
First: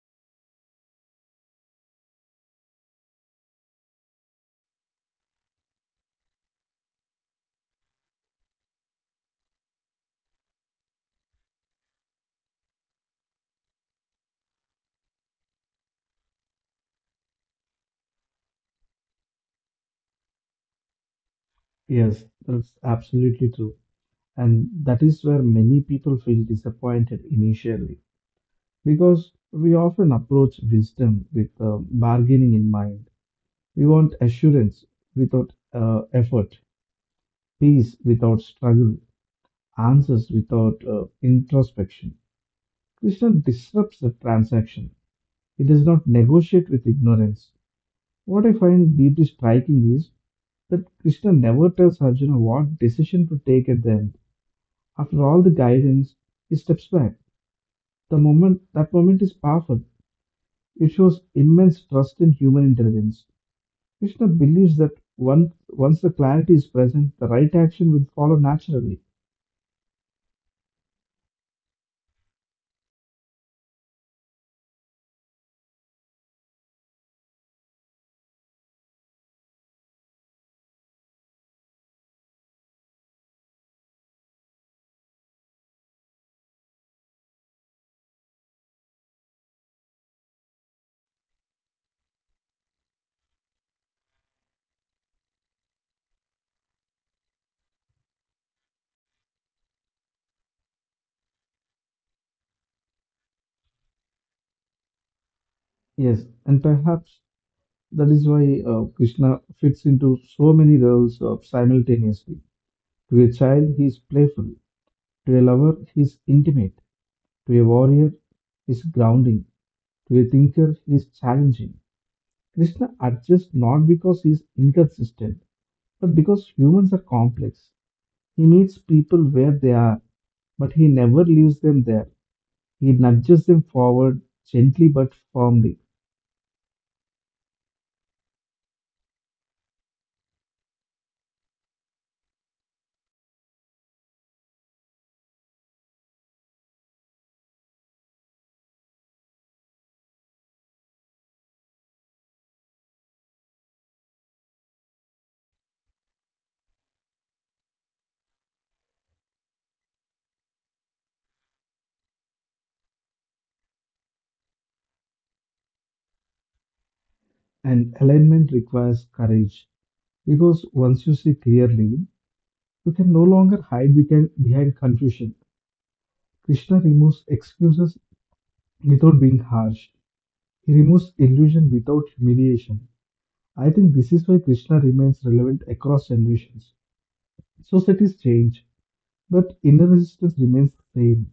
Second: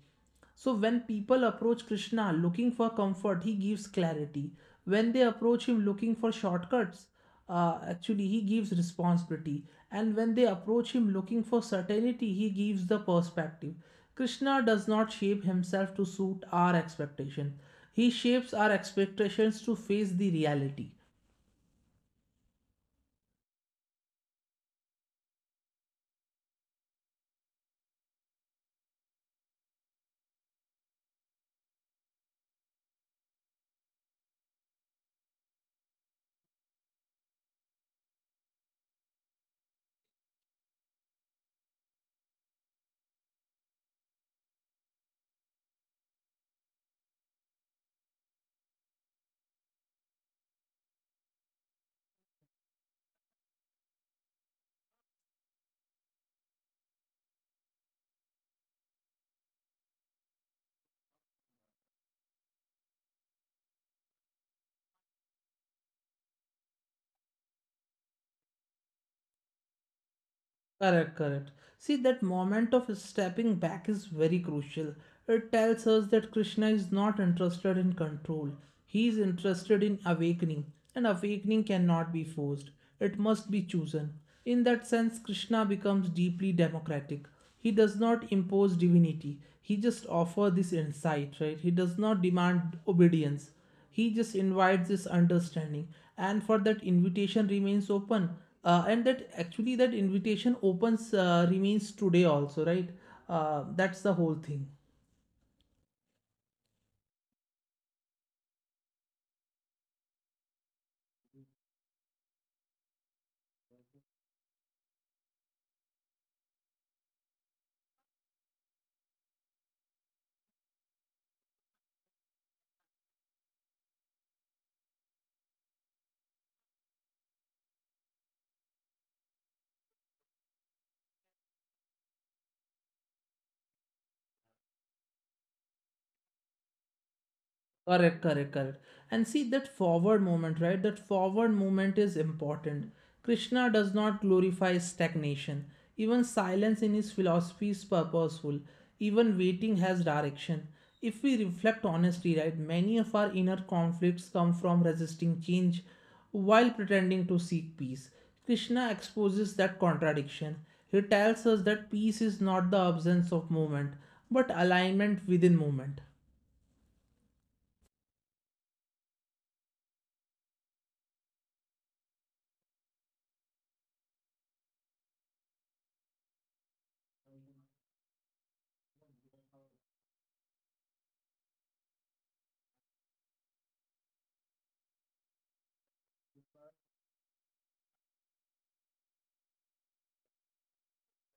[SPEAKER 1] So when people approach Krishna looking for comfort, he gives clarity. When they approach him looking for shortcuts, uh, actually he gives responsibility. And when they approach him looking for certainty, he gives the perspective. Krishna does not shape himself to suit our expectation. He shapes our expectations to face the reality.
[SPEAKER 2] Yes, that's absolutely true. And that is where many people feel disappointed initially because we often approach wisdom with uh, bargaining in mind. We want assurance without uh, effort, peace without struggle, answers without uh, introspection. Krishna disrupts the transaction. He does not negotiate with ignorance. What I find deeply striking is that Krishna never tells Arjuna what decision to take at the end. After all the guidance, he steps back. The moment That moment is powerful. It shows immense trust in human intelligence. Krishna believes that once once the clarity is present, the right action will follow naturally.
[SPEAKER 1] Correct, correct. See, that moment of stepping back is very crucial. It tells us that Krishna is not interested in control, he is interested in awakening, and awakening cannot be forced, it must be chosen. In that sense, Krishna becomes deeply democratic. He does not impose divinity, he just offers this insight, right? He does not demand obedience. He just invites this understanding, and for that invitation remains open, uh, and that actually that invitation opens uh, remains today also, right? Uh, that's the whole thing.
[SPEAKER 2] Yes, and perhaps that is why uh, Krishna fits into so many roles uh, simultaneously. To a child, he is playful. To a lover, he is intimate. To a warrior, he is grounding. To a thinker, he is challenging. Krishna adjusts not because he is inconsistent, but because humans are complex. He meets people where they are, but he never leaves them there. He nudges them forward gently but firmly.
[SPEAKER 1] Correct, correct, correct. And see that forward movement, right? That forward movement is important. Krishna does not glorify stagnation. Even silence in his philosophy is purposeful. Even waiting has direction. If we reflect honestly, right, many of our inner conflicts come from resisting change while pretending to seek peace. Krishna exposes that contradiction. He tells us that peace is not the absence of movement, but alignment within movement.
[SPEAKER 2] And alignment requires courage because once you see clearly, you can no longer hide behind behind confusion. Krishna removes excuses without being harsh. He removes illusion without humiliation. I think this is why Krishna remains relevant across generations. Societies change, but inner resistance remains the same.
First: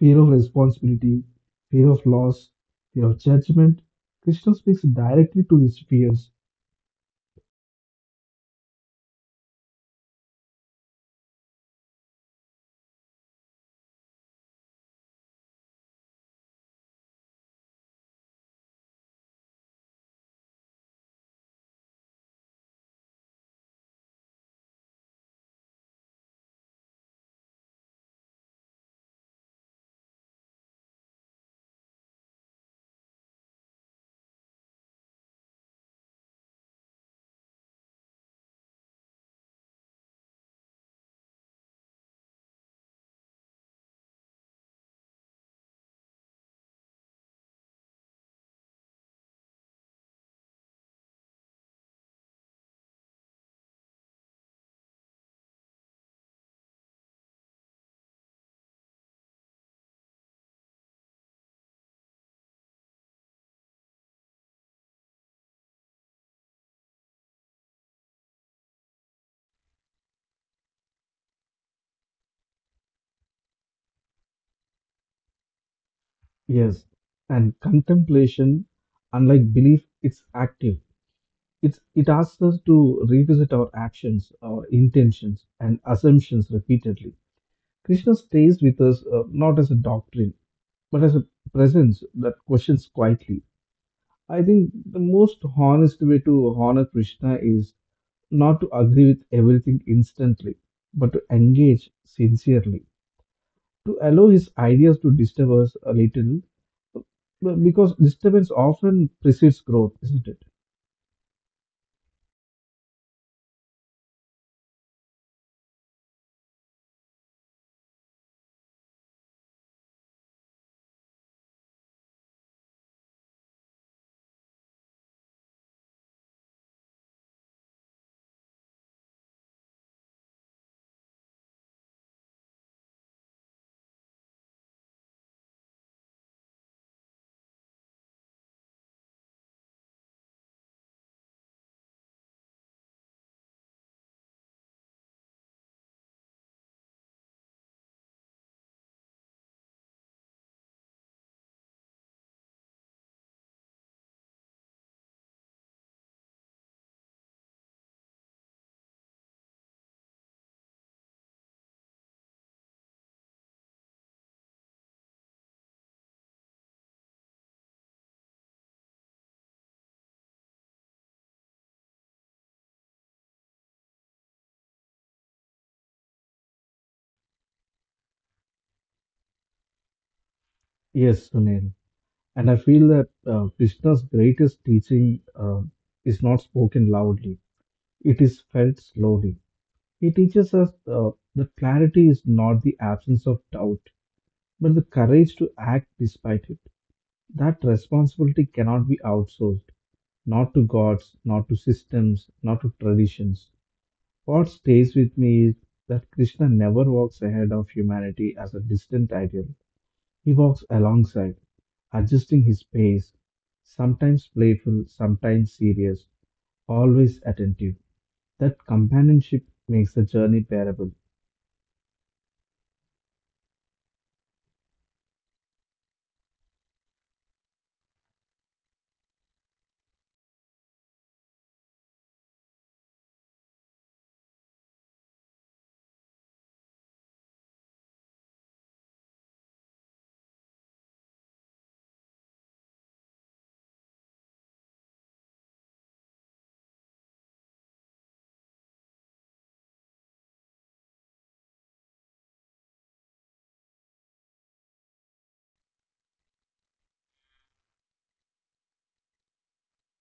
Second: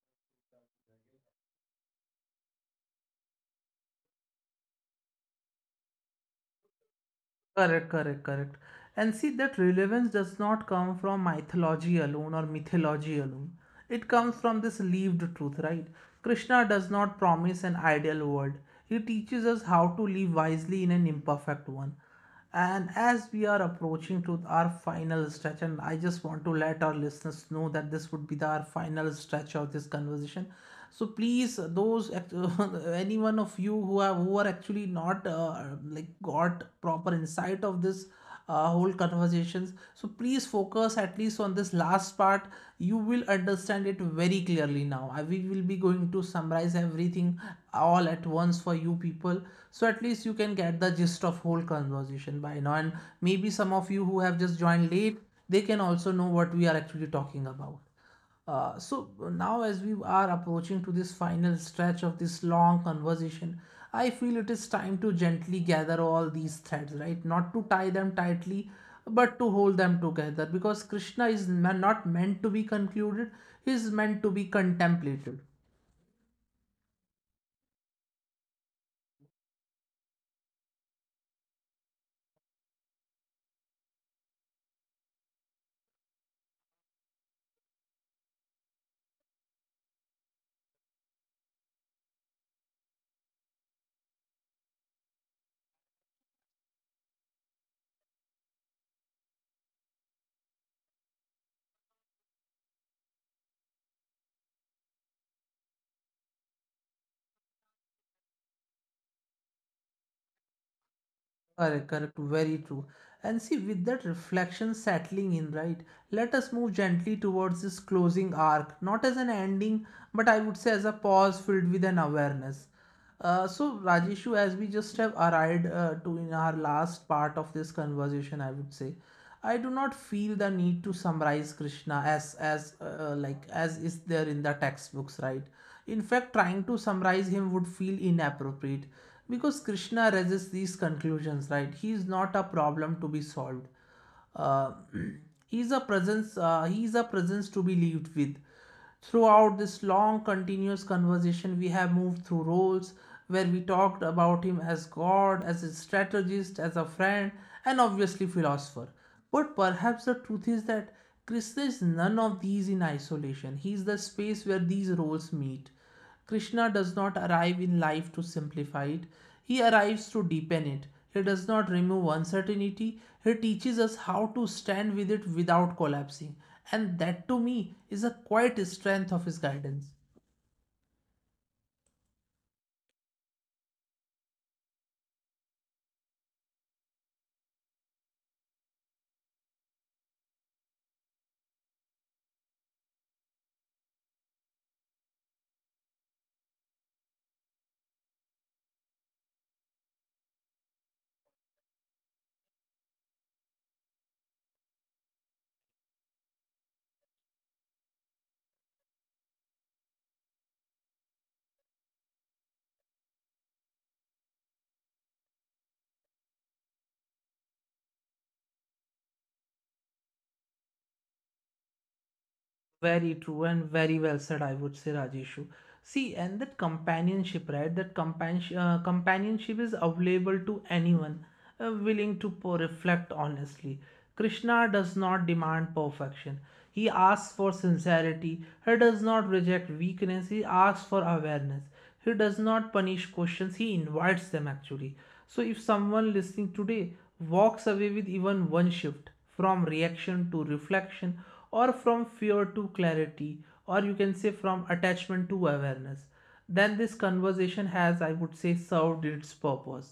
[SPEAKER 2] Fear of responsibility, fear of loss, fear of judgment. Krishna speaks directly to these fears.
[SPEAKER 1] Correct, correct, correct. And see that relevance does not come from mythology alone or mythology alone. It comes from this lived truth, right? Krishna does not promise an ideal world. He teaches us how to live wisely in an imperfect one. And as we are approaching to our final stretch, and I just want to let our listeners know that this would be the, our final stretch of this conversation, so please uh, those act- any one of you who have who are actually not uh, like got proper insight of this uh, whole conversations, so please focus at least on this last part. You will understand it very clearly now. I, we will be going to summarize everything all at once for you people, so at least you can get the gist of whole conversation by now. And maybe some of you who have just joined late, they can also know what we are actually talking about. Uh, so now, as we are approaching to this final stretch of this long conversation, I feel it is time to gently gather all these threads, right? Not to tie them tightly, but to hold them together because Krishna is ma- not meant to be concluded, he is meant to be contemplated.
[SPEAKER 2] Yes, and contemplation, unlike belief, it's active. It's, it asks us to revisit our actions, our intentions, and assumptions repeatedly. Krishna stays with us uh, not as a doctrine, but as a presence that questions quietly. I think the most honest way to honor Krishna is not to agree with everything instantly, but to engage sincerely, to allow his ideas to disturb us a little, b- because disturbance often precedes growth, isn't it?
[SPEAKER 1] Correct, correct, very true. And see, with that reflection settling in, right, let us move gently towards this closing arc, not as an ending, but I would say as a pause filled with an awareness. Uh, so, Rajeshu, as we just have arrived uh, to in our last part of this conversation, I would say, I do not feel the need to summarize Krishna as as uh, uh, like as is there in the textbooks, right? In fact, trying to summarize him would feel inappropriate because Krishna resists these conclusions, right? He is not a problem to be solved. uh, he's a presence uh, he is a presence to be lived with. Throughout this long continuous conversation, we have moved through roles where we talked about him as god, as a strategist, as a friend, and obviously philosopher. But perhaps the truth is that Krishna is none of these in isolation. He is the space where these roles meet. Krishna does not arrive in life to simplify it, he arrives to deepen it. He does not remove uncertainty, he teaches us how to stand with it without collapsing. And that to me is a quiet strength of his guidance.
[SPEAKER 2] Yes, Sunil. And I feel that uh, Krishna's greatest teaching uh, is not spoken loudly, it is felt slowly. He teaches us uh, that clarity is not the absence of doubt, but the courage to act despite it. That responsibility cannot be outsourced, not to gods, not to systems, not to traditions. What stays with me is that Krishna never walks ahead of humanity as a distant ideal. He walks alongside, adjusting his pace, sometimes playful, sometimes serious, always attentive. That companionship makes the journey bearable.
[SPEAKER 1] Very true and very well said, I would say, Rajeshu. See, and that companionship, right? That companionship, uh, companionship is available to anyone uh, willing to po- reflect honestly. Krishna does not demand perfection. He asks for sincerity. He does not reject weakness. He asks for awareness. He does not punish questions, he invites them actually. So if someone listening today walks away with even one shift, from reaction to reflection, or from fear to clarity, or you can say from attachment to awareness, then this conversation has, I would say, served its purpose.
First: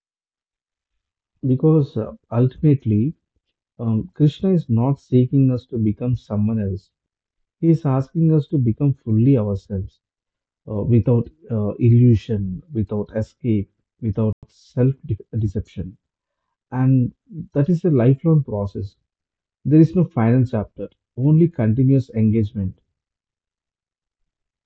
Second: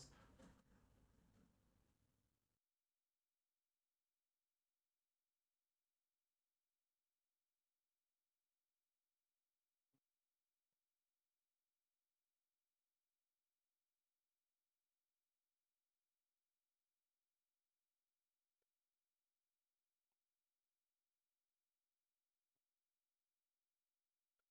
[SPEAKER 2] Because uh, ultimately, um, Krishna is not seeking us to become someone else. He is asking us to become fully ourselves, uh, without uh, illusion, without escape, without self de- deception. And that is a lifelong process. There is no final chapter, only continuous engagement.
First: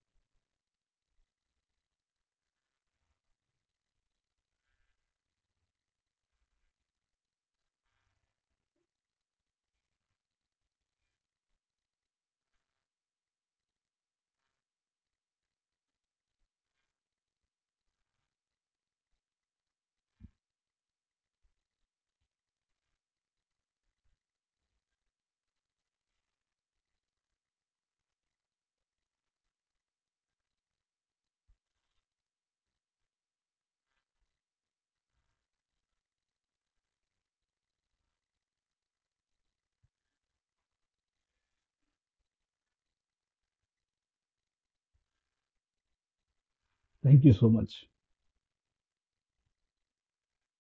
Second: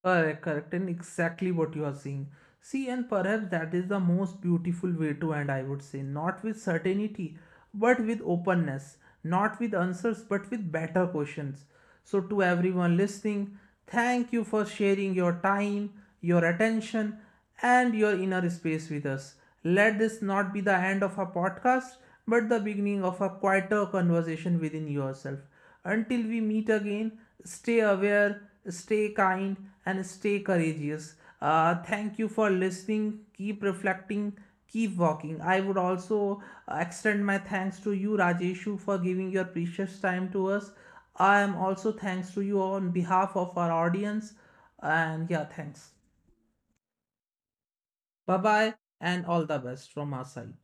[SPEAKER 1] Correct, correct, and exactly what you are seeing. See, and perhaps that is the most beautiful way to end, I would say. Not with certainty, but with openness. Not with answers, but with better questions. So, to everyone listening, thank you for sharing your time, your attention, and your inner space with us. Let this not be the end of our podcast, but the beginning of a quieter conversation within yourself. Until we meet again, stay aware, stay kind, and stay courageous. Uh, thank you for listening. Keep reflecting. Keep walking. I would also uh, extend my thanks to you, Rajeshu, for giving your precious time to us. I am also thanks to you on behalf of our audience. And yeah, thanks.
[SPEAKER 2] Thank you so much.
[SPEAKER 1] Bye bye, and all the best from our side.